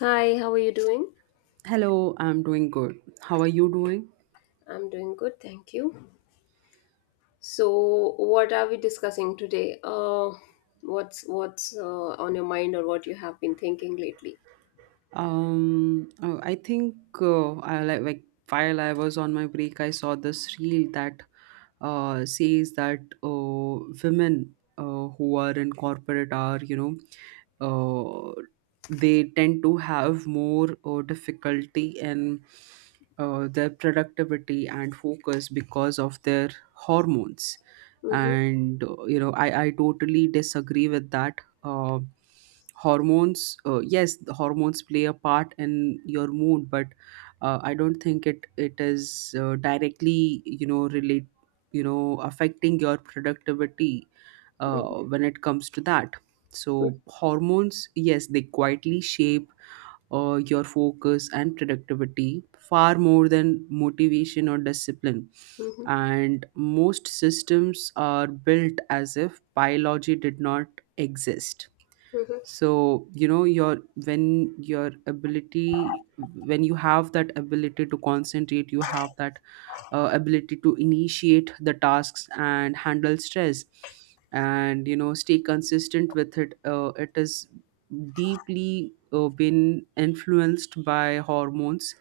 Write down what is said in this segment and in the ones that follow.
Hi, how are you doing? Hello, I'm doing good. How are you doing? I'm doing good, thank you. So, what are we discussing today? What's on your mind or what you have been thinking lately? I think I like while I was on my break, I saw this reel that says that women who are in corporate are, know, uh, they tend to have more difficulty in their productivity and focus because of their hormones. Mm-hmm, And I totally disagree with that. uh, Hormones, yes, the hormones play a part in your mood, but I don't think it is directly, relate, affecting your productivity uh, mm-hmm, when it comes to that. So mm-hmm, hormones, yes, they quietly shape your focus and productivity far more than motivation or discipline, mm-hmm, and most systems are built as if biology did not exist. mm-hmm. So you know your when your ability when you have that ability to concentrate, you have that ability to initiate the tasks and handle stress and, stay consistent with it. It is deeply been influenced by hormones.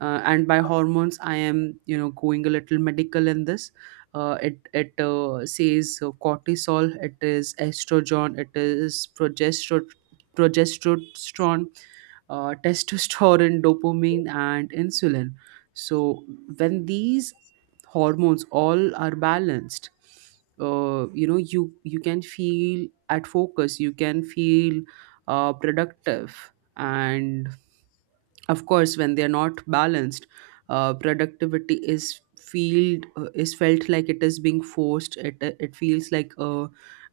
And by hormones, I am, going a little medical in this. It it says, cortisol, it is estrogen, it is progesterone, testosterone, dopamine and insulin. So when these hormones all are balanced, you can feel at focus, you can feel productive. And of course when they're not balanced, productivity is feel is felt like it is being forced. It feels like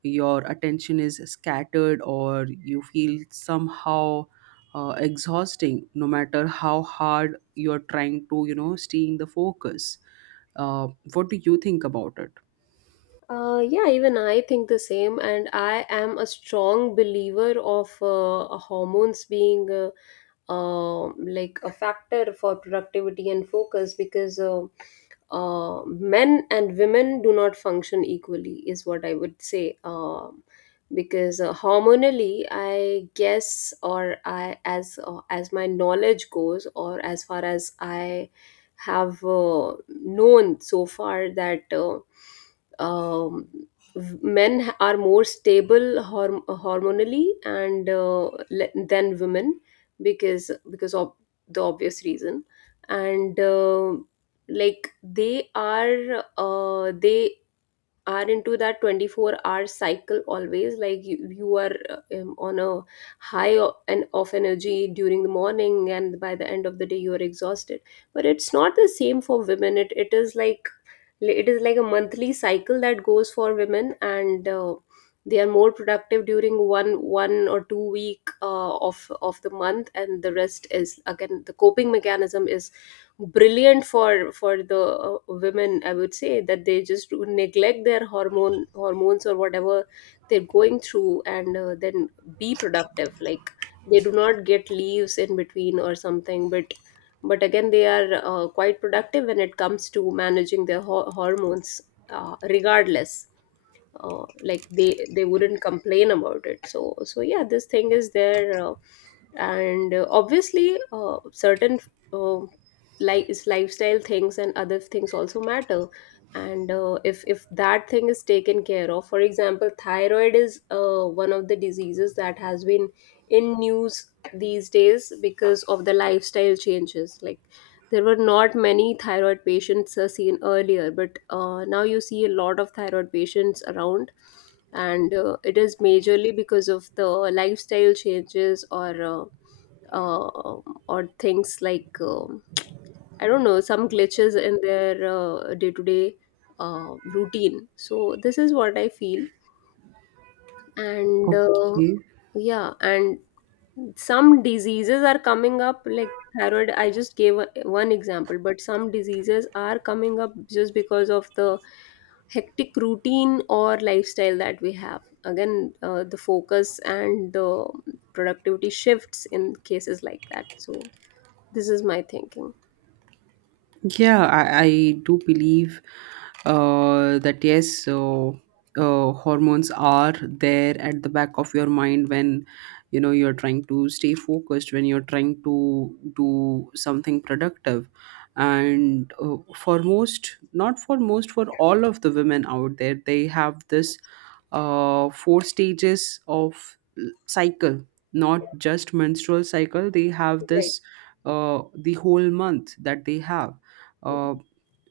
your attention is scattered or you feel somehow exhausting no matter how hard you're trying to, stay in the focus. uh, what do you think about it? Yeah, even I think the same, and I am a strong believer of hormones being like a factor for productivity and focus, because men and women do not function equally, is what I would say. Because hormonally, I guess, or I, as my knowledge goes, or as far as I have known so far, that. Um, Men are more stable hormonally and than women, because of the obvious reason, and like they are into that 24-hour hour cycle always. Like, you are on a high o- and of energy during the morning, and by the end of the day you are exhausted. But it's not the same for women. It is like a monthly cycle that goes for women, and they are more productive during 1 or 2 week of the month, and the rest is, again, the coping mechanism is brilliant for the women, I would say. That they just do neglect their hormones or whatever they're going through, and then be productive, like they do not get leaves in between or something. But again, they are quite productive when it comes to managing their hormones, regardless. Like, they wouldn't complain about it. So yeah, this thing is there. And obviously certain, uh, like, lifestyle things and other things also matter. And if that thing is taken care of, for example, thyroid is one of the diseases that has been in news these days because of the lifestyle changes. Like, there were not many thyroid patients seen earlier, but now you see a lot of thyroid patients around, and it is majorly because of the lifestyle changes, uh, uh, or things like, I don't know, some glitches in their day to day routine. So this is what I feel, and Okay. yeah. And some diseases are coming up, like thyroid. I just gave one example, but some diseases are coming up just because of the hectic routine or lifestyle that we have. Again, the focus and the productivity shifts in cases like that, so this is my thinking. Yeah, I do believe that, yes. So hormones are there at the back of your mind when, you're trying to stay focused, when you're trying to do something productive. And for most, not for most, for all of the women out there, they have this four stages of cycle, not just menstrual cycle. They have this the whole month that they have. uh,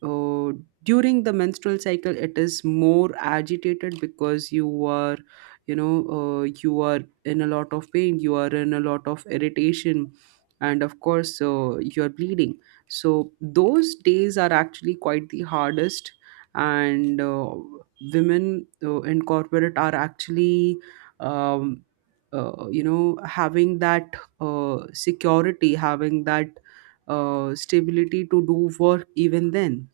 uh, During the menstrual cycle it is more agitated because you are, you are in a lot of pain, you are in a lot of irritation, and of course you're bleeding. So those days are actually quite the hardest. And women in corporate are actually, um, having that security, having that stability to do work. Even then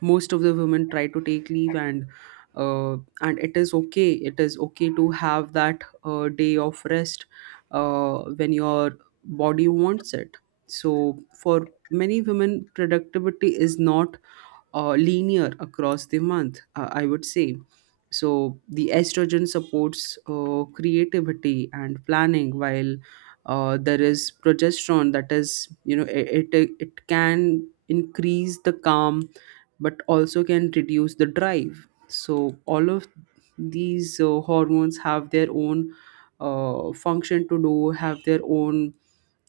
most of the women try to take leave, and it is okay, it is okay to have that day of rest when your body wants it. So for many women, productivity is not linear across the month, I would say. So the estrogen supports creativity and planning, while there is progesterone that is, you know, it can increase the calm, but also can reduce the drive. So all of these hormones have their own function to do, have their own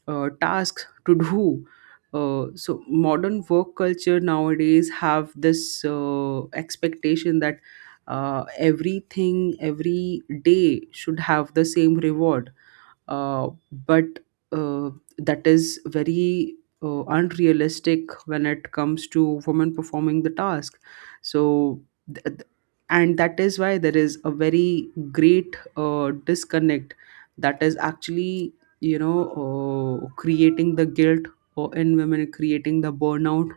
tasks to do. So modern work culture nowadays have this expectation that everything every day should have the same reward, uh, but uh, that is very unrealistic when it comes to women performing the task. so th- th- and that is why there is a very great disconnect that is actually, creating the guilt in women, creating the burnout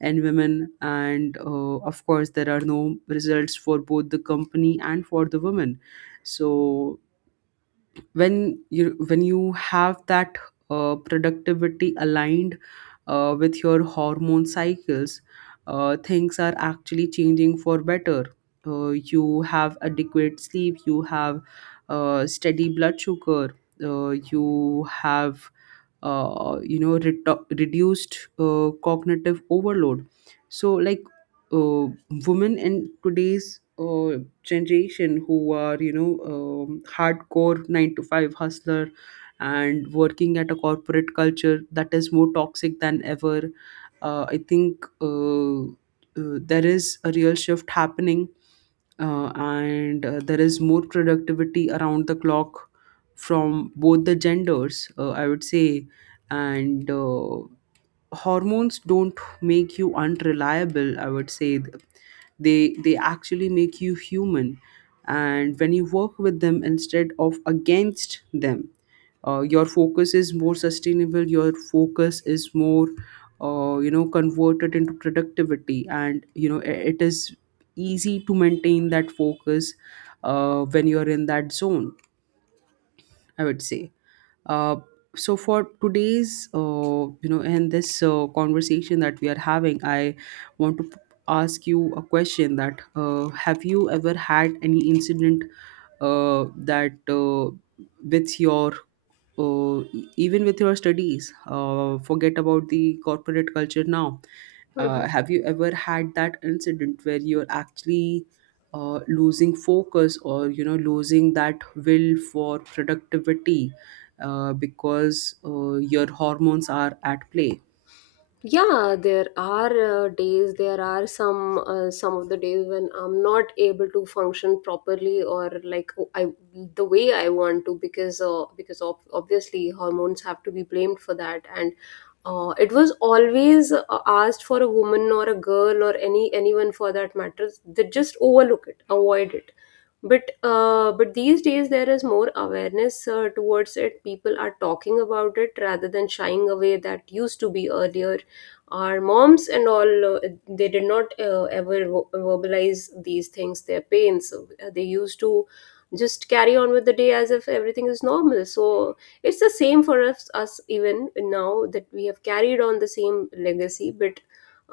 in women, and of course there are no results for both the company and for the women. So when you have that productivity aligned with your hormone cycles, things are actually changing for better. You have adequate sleep, you have steady blood sugar, you have reduced cognitive overload. so like uh, Women in today's generation who are, hardcore 9 to 5 hustler and working at a corporate culture that is more toxic than ever, I think there is a real shift happening, and there is more productivity around the clock from both the genders, I would say. And hormones don't make you unreliable, I would say. They actually make you human, and when you work with them instead of against them, your focus is more sustainable, your focus is more converted into productivity, and it is easy to maintain that focus when you're in that zone, I would say. Uh, so for today's, in this conversation that we are having, I want to ask you a question that have you ever had any incident that with your even with your studies, forget about the corporate culture now. Right. Have you ever had that incident where you're actually losing focus or, losing that will for productivity because your hormones are at play? Yeah, there are days, there are some of the days when I'm not able to function properly, or like, oh, I the way I want to, because ob obviously hormones have to be blamed for that. And it was always asked for a woman or a girl or anyone, for that matter. They just overlook it, avoid it. But these days there is more awareness towards it. People are talking about it rather than shying away, that used to be earlier. Our moms and all, they did not ever verbalize these things, their pains. They used to just carry on with the day as if everything is normal. So it's the same for us even now, that we have carried on the same legacy. But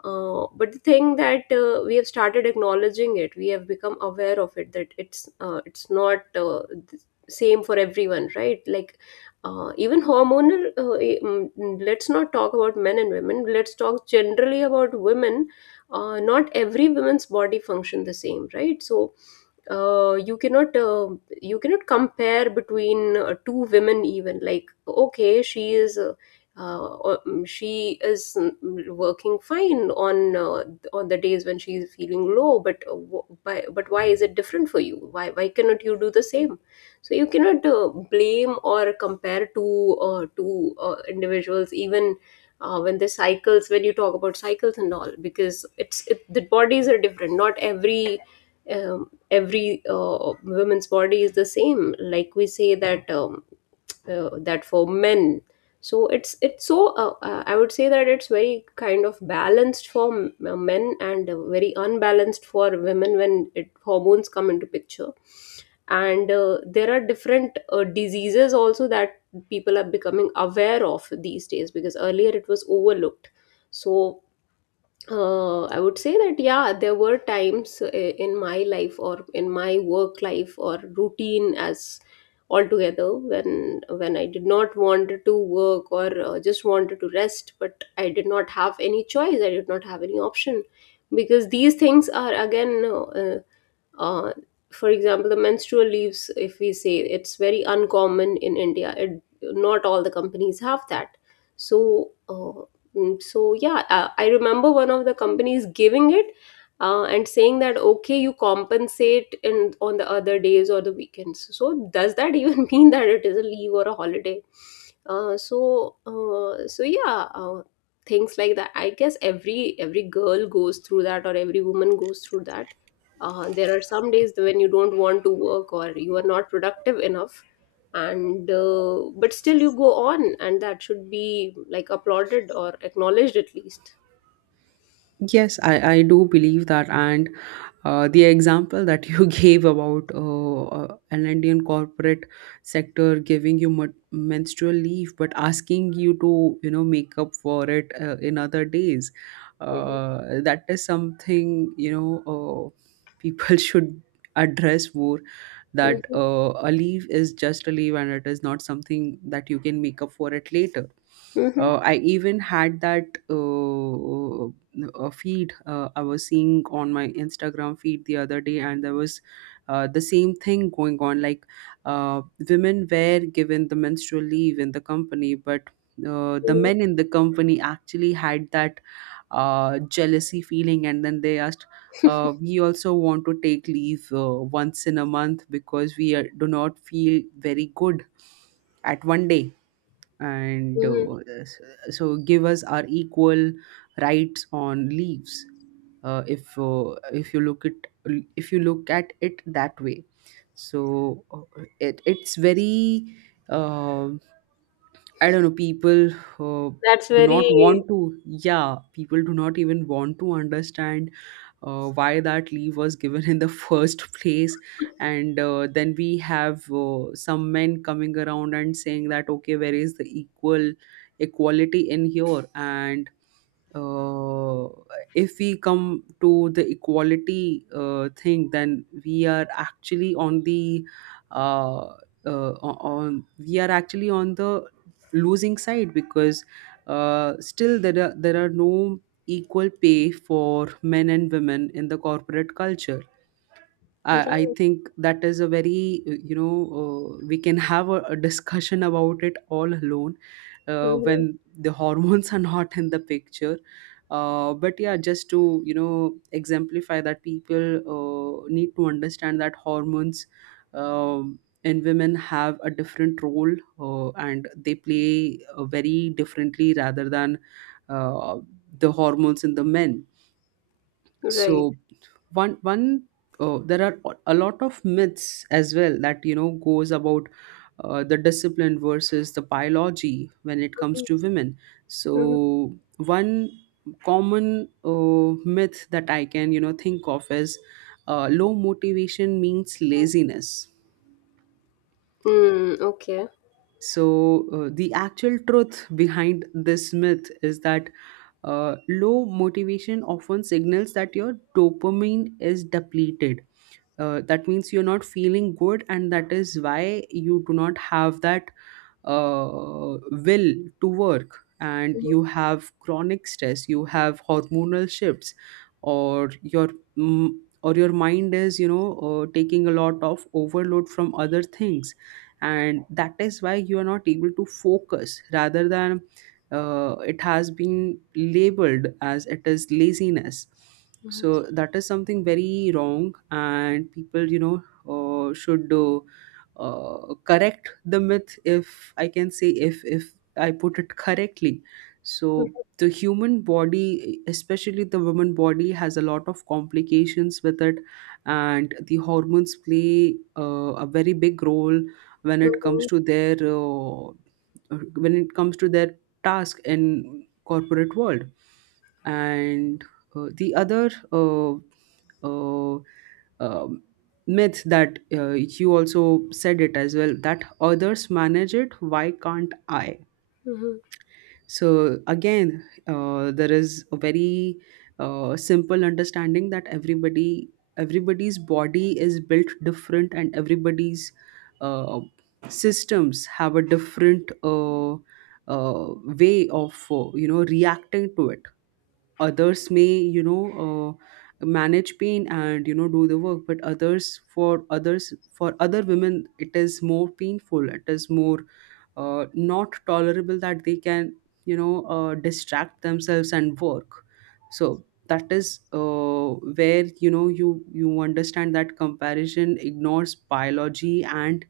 the thing that we have started acknowledging it, we have become aware of it, that it's not the same for everyone, right? Like, even hormonal, let's not talk about men and women, let's talk generally about women. Not every woman's body function the same, right? So uh, you cannot uh, you cannot compare between two women even. Like, okay, she is she is working fine on the days when she is feeling low, but why is it different for you? Why cannot you do the same? So you cannot blame or compare two individuals even, when you talk about cycles and all, because the bodies are different. Not every woman's body is the same, like we say that, that, for men. So it's it's so uh, uh, I would say that it's very kind of balanced for men, and very unbalanced for women when hormones come into picture. And there are different diseases also that people are becoming aware of these days, because earlier it was overlooked. So I would say that yeah, there were times in my life or in my work life or routine as altogether, when I did not want to work or just wanted to rest, but I did not have any choice. I did not have any option, because these things are, again, uh, for example, the menstrual leaves, if we say, it's very uncommon in India. Not all the companies have that. So uh, mm, so yeah, I remember one of the companies giving it, and saying that, okay, you compensate in on the other days or the weekends. So does that even mean that it is a leave or a holiday? So yeah, things like that, I guess. Every girl goes through that, or every woman goes through that. There are some days when you don't want to work or you are not productive enough. And but still you go on, and that should be like applauded or acknowledged at least. Yes, I do believe that. And the example that you gave about an Indian corporate sector giving you menstrual leave, but asking you to, you know, make up for it in other days, Mhm. That is something, you know, people should address more. That Mhm. A leave is just a leave, and it is not something that you can make up for it later. Mhm. I even had that feed, I was seeing on my Instagram feed the other day, and there was the same thing going on. Like uh, women were given the menstrual leave in the company, but the Mhm. men in the company actually had that jealousy feeling, and then they asked. We also want to take leave once in a month because we are, do not feel very good at one day, and Mhm. S- so give us our equal rights on leaves. If you look at it that way, so it's very, uh, I don't know. People uh, That's do not very. want to yeah, people do not even want to understand why that leave was given in the first place. And then we have some men coming around and saying that okay, where is the equality in here? And uh, if we come to the equality thing, then we are actually on the, uh, uh, on we are actually on the losing side, because still there are no equal pay for men and women in the corporate culture. I Right. think that is a very, we can have a discussion about it all alone Mhm. when the hormones are not in the picture. But yeah, just to, you know, exemplify that people need to understand that hormones in women have a different role, and they play very differently rather than uh, the hormones in the men. Right. So one one there are a lot of myths as well that, goes about the discipline versus the biology when it comes to women. So Mhm. one common myth that I can, think of is low motivation means laziness. Mm, okay. So the actual truth behind this myth is that low motivation often signals that your dopamine is depleted. That means you're not feeling good, and that is why you do not have that uh, will to work, and Mhm. you have chronic stress, you have hormonal shifts or your mm, mind is, taking a lot of overload from other things, and that is why you are not able to focus, rather than it has been labeled as it is laziness. Mhm. So that is something very wrong, and people, you know should correct the myth, if I can say, if I put it correctly. So the human body, especially the woman body, has a lot of complications with it, and the hormones play a very big role Mhm. When it comes to their task in corporate world. And the other uh, um, myth that you also said it as well, that others manage it, why can't i? Mhm. So again, there is a very simple understanding that everybody's body is built different, and everybody's uh, systems have a different uh, way of, reacting to it. Others may, you know manage pain and, do the work, but others for others for other women it is more painful, it is more not tolerable, that they can, distract themselves and work. So that is where, you know, you understand that Comparison ignores biology and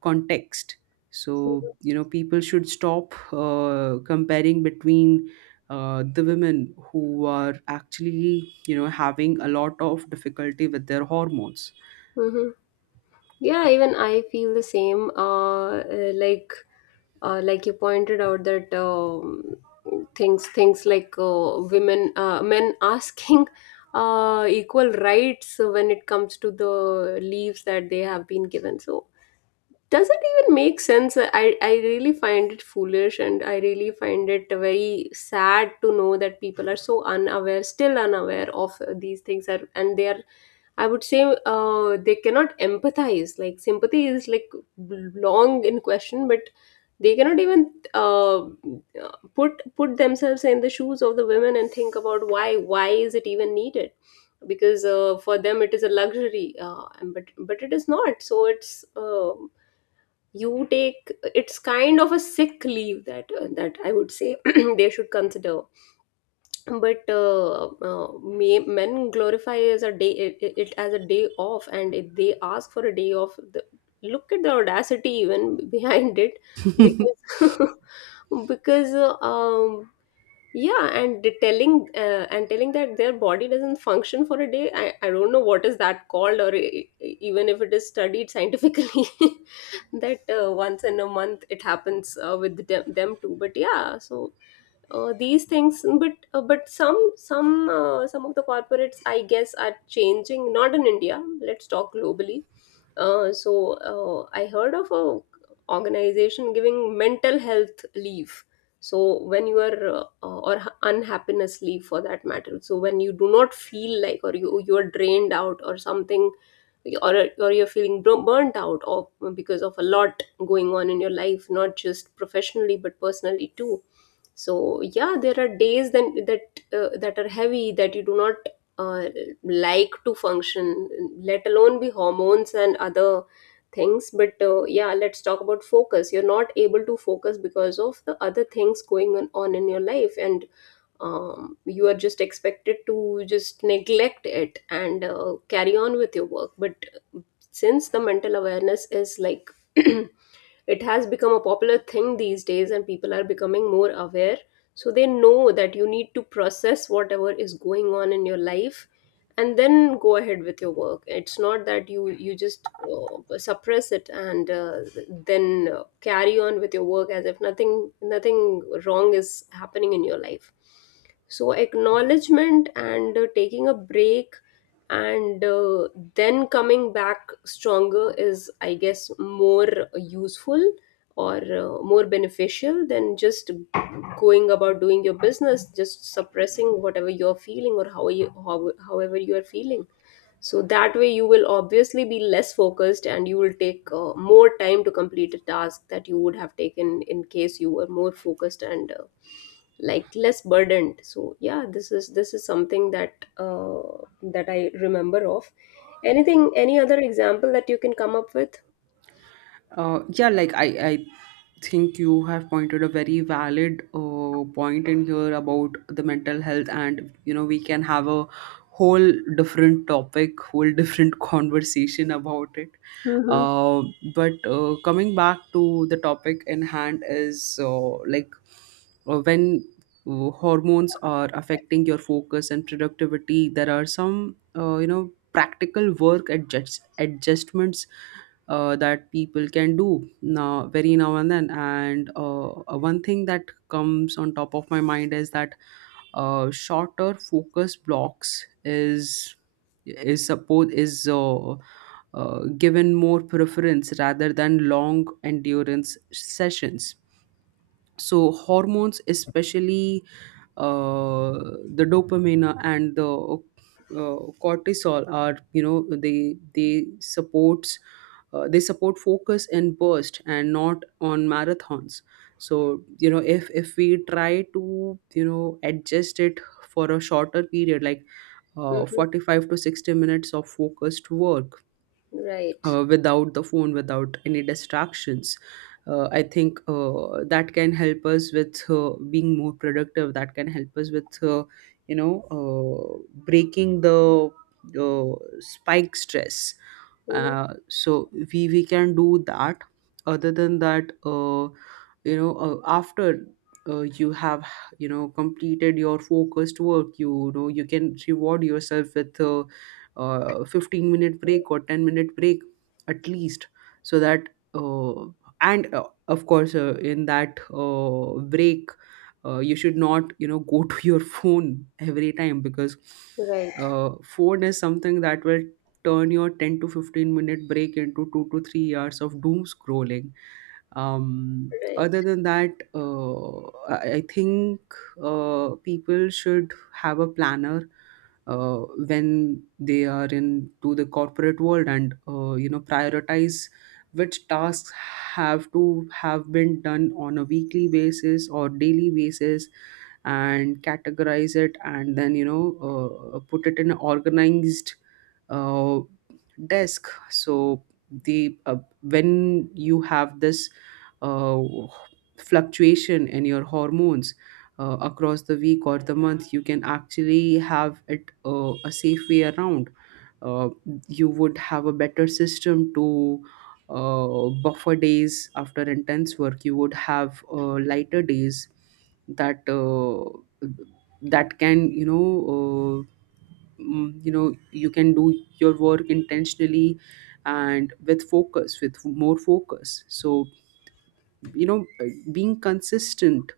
context. So people should stop comparing between the women who are actually having a lot of difficulty with their hormones. Mhm. Yeah, even I feel the same. Like, you pointed out that, things like, women men asking equal rights when it comes to the leaves that they have been given. So does it even make sense? I really find it foolish, and I really find it very sad to know that people are so unaware still unaware of these things are, and they are, I would say, they cannot empathize. Like, sympathy is like long in question, but they cannot even uh, put themselves in the shoes of the women and think about why is it even needed. Because for them it is a luxury, and but it is not. So it's, you take it's kind of a sick leave that, I would say, they should consider. But men glorify as a day, it as a day off. And if they ask for a day off, look at the audacity even behind it. Because because yeah. And the telling uh, and telling that their body doesn't function for a day. I don't know what is that called, or even if it is studied scientifically that once in a month it happens with them too, but yeah. So these things, but some of the corporates, I guess, are changing. Not in India, let's talk globally. I heard of a organization giving mental health leave. So when you are unhappiness, for that matter, so when you do not feel like, or you are drained out or something, or you're feeling burnt out, or because of a lot going on in your life, not just professionally but personally too. So yeah, there are days then that are heavy, that you do not uh, like to function, let alone be hormones and other things. But yeah, let's talk about focus. You're not able to focus because of the other things going on in your life, and you are just expected to just neglect it and carry on with your work. But since the mental awareness is like, it has become a popular thing these days and people are becoming more aware, so they know that you need to process whatever is going on in your life, and then go ahead with your work. It's not that you just suppress it and then carry on with your work as if nothing wrong is happening in your life. So acknowledgement and taking a break and then coming back stronger is, I guess, more useful or more beneficial than just going about doing your business, just suppressing whatever you're feeling, or however you are feeling. So that way, you will obviously be less focused, and you will take more time to complete a task that you would have taken in case you were more focused and like less burdened. So yeah, this is something that that I remember of. Anything, any other example that you can come up with? Yeah, like I think you have pointed a very valid point in here about the mental health, and you know we can have a whole different topic, whole different conversation about it. Mm-hmm. Uh, but coming back to the topic in hand is like when hormones are affecting your focus and productivity, there are some you know practical work adjustments that people can do now, very now and then. And one thing that comes on top of my mind is that shorter focus blocks is given more preference rather than long endurance sessions. So hormones, especially uh, the dopamine and the uh, cortisol, are, you know, they supports, they support focus and burst and not on marathons. So you know if we try to you know adjust it for a shorter period, like Mm-hmm. 45 to 60 minutes of focused work Right. Without the phone, without any distractions. I think that can help us with being more productive. That can help us with, breaking the spike stress. Mm-hmm. So we can do that. Other than that, after you have you know completed your focused work, you know you can reward yourself with 15-minute break or 10-minute break at least, so that and of course in that break you should not you know go to your phone every time, because Right. Phone is something that will turn your 10 to 15 minute break into 2 to 3 hours of doom scrolling. um, Right. other than that uh, i I think people should have a planner uh, when they are into the corporate world, and you know prioritize which tasks have to have been done on a weekly basis or daily basis, and categorize it, and then you know put it in an organized uh, desk. So the uh, when you have this uh, fluctuation in your hormones across the week or the month, you can actually have it a safe way around. uh, you would have a better system to buffer days. After intense work you would have lighter days, that that can you know uh, you know you can do your work intentionally and with focus, with more focus. So you know being consistent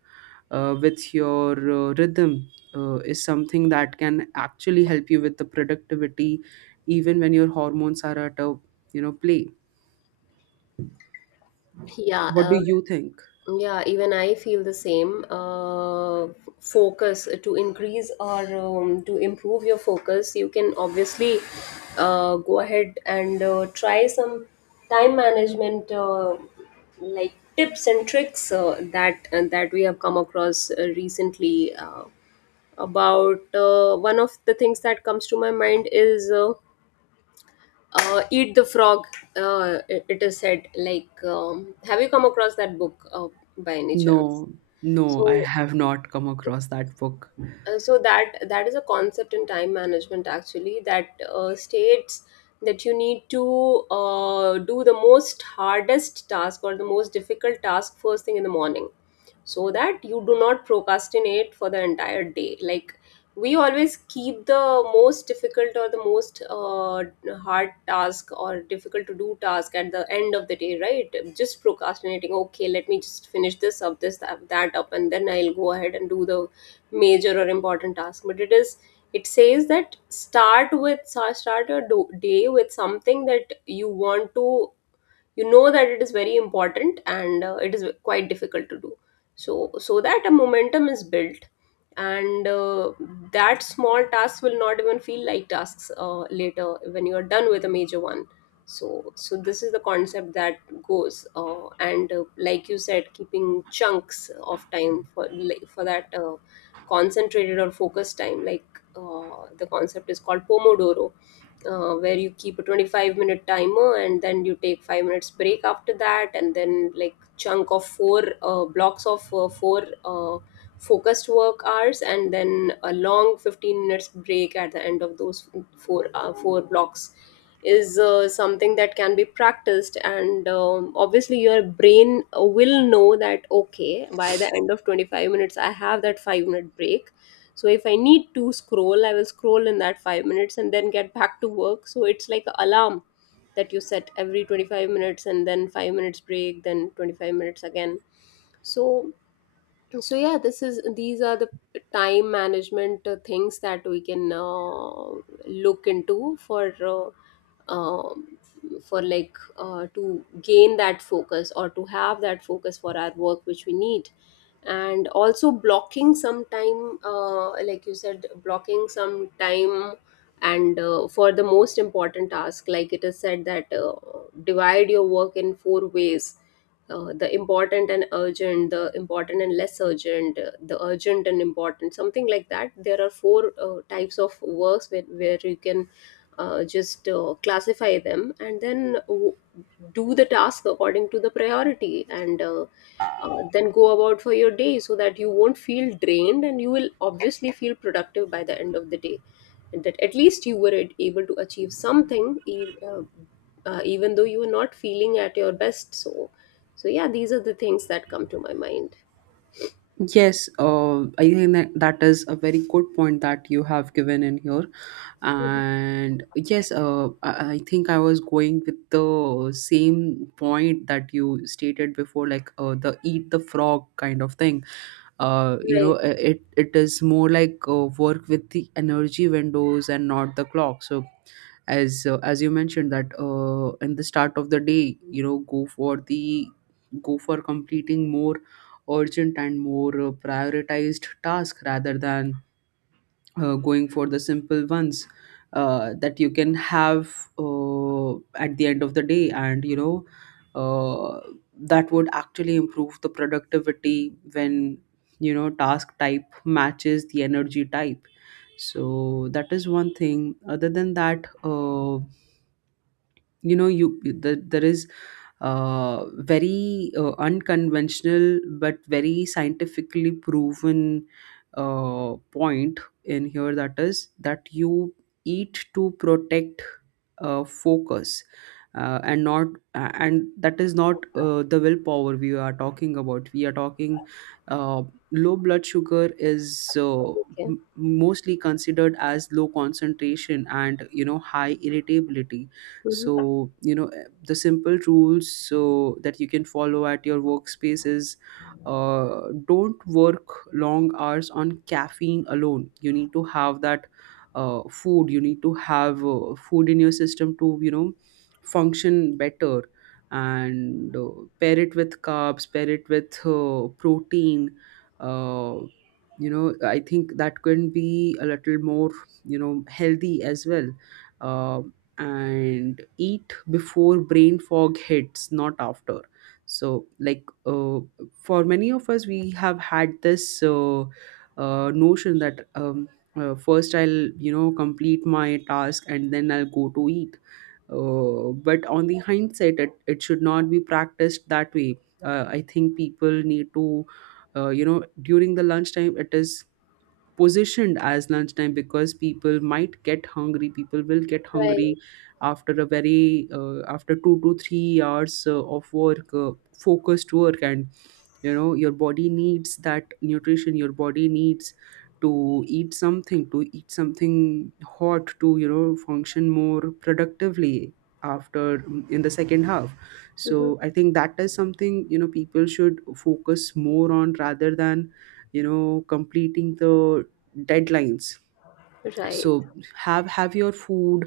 with your rhythm is something that can actually help you with the productivity even when your hormones are at a you know play. Yeah. What do you think? Yeah, even I feel the same. Focus to increase or to improve your focus, you can obviously go ahead and try some time management like, tips and tricks that we have come across recently. About one of the things that comes to my mind is "Eat the Frog." It is said like, have you come across that book by any No. chance? No, I So, have not come across that book. so that is a concept in time management actually that states that you need to do the most hardest task or the most difficult task first thing in the morning, so that you do not procrastinate for the entire day. Like, we always keep the most difficult or the most hard task or difficult to do task at the end of the day, right? Just procrastinating, okay, let me just finish this up, that up, and then I'll go ahead and do the major or important task. But it is, it says that start your day with something that you want to, you know, that it is very important and it is quite difficult to do. So that a momentum is built, and that small task will not even feel like tasks later when you are done with a major one. So this is the concept that goes, and like you said, keeping chunks of time for, for that concentrated or focused time. Like, the concept is called pomodoro, where you keep a 25-minute timer and then you take 5 minutes break after that, and then like chunk of four blocks of four focused work hours, and then a long 15 minutes break at the end of those four four blocks is something that can be practiced. And obviously your brain will know that, okay, by the end of 25 minutes I have that 5-minute break, so if I need to scroll I will scroll in that 5 minutes and then get back to work. So it's like an alarm that you set every 25 minutes and then 5 minutes break, then 25 minutes again. So, yeah, this is these are the time management things that we can look into for, uh, um, for like, to gain that focus or to have that focus for our work which we need. And also blocking some time, like you said, blocking some time and for the most important task. Like it is said that divide your work in four ways: the important and urgent, the important and less urgent, the urgent and important, something like that. There are four types of works where, you can just classify them and then do the task according to the priority, and then go about for your day, so that you won't feel drained and you will obviously feel productive by the end of the day, and that at least you were able to achieve something, even though you were not feeling at your best. So yeah, these are the things that come to my mind. Yes, I think that that is a very good point that you have given in here. And yes, I think I was going with the same point that you stated before, like the eat the frog kind of thing. You know, Right. It it is more like work with the energy windows and not the clock. So as you mentioned that in the start of the day you know go for completing more urgent and more prioritized task rather than going for the simple ones that you can have at the end of the day. And you know uh, that would actually improve the productivity when you know task type matches the energy type. So that is one thing. Other than that you know there is uh, very unconventional but very scientifically proven point in here, that is that you eat to protect focus uh, and not and that is not the willpower we are talking about. We are talking uh, low blood sugar is Okay. Mostly considered as low concentration and you know high irritability. So Hmm. you know the simple rules so that you can follow at your workspace is, don't work long hours on caffeine alone. You need to have that food, you need to have food in your system to you know function better. And pair it with carbs, pair it with protein. uh, you know I think that can be a little more you know healthy as well. uh, and eat before brain fog hits, not after. So like for many of us we have had this notion that first I'll you know complete my task and then I'll go to eat. uh, but on the hindsight it should not be practiced that way. I think people need to you know, during the lunchtime, it is positioned as lunchtime because people might get hungry, people will get Right. hungry after a very after 2 to 3 hours of work, focused work. And you know your body needs that nutrition, your body needs to eat something hot to you know function more productively after, in the second half. Hmm. So I think that is something you know people should focus more on rather than you know completing the deadlines. Right. So have your food.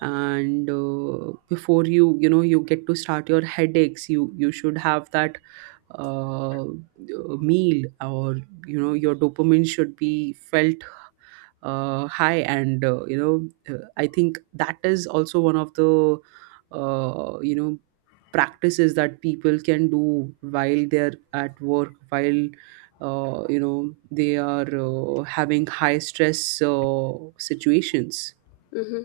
And before you you know you get to start your headaches, you should have that uh, meal, or you know your dopamine should be felt high. And you know I think that is also one of the you know practices that people can do while they're at work, while you know they are having high stress situations. Hmm.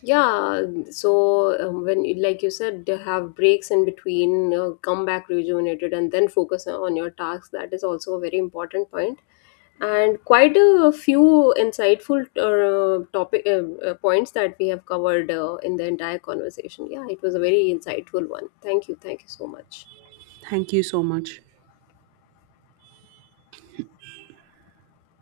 Yeah. So like you said, to have breaks in between, come back rejuvenated and then focus on your tasks, that is also a very important point, and quite a few insightful topic points that we have covered in the entire conversation. Yeah, it was a very insightful one. Thank you, thank you so much. Thank you so much.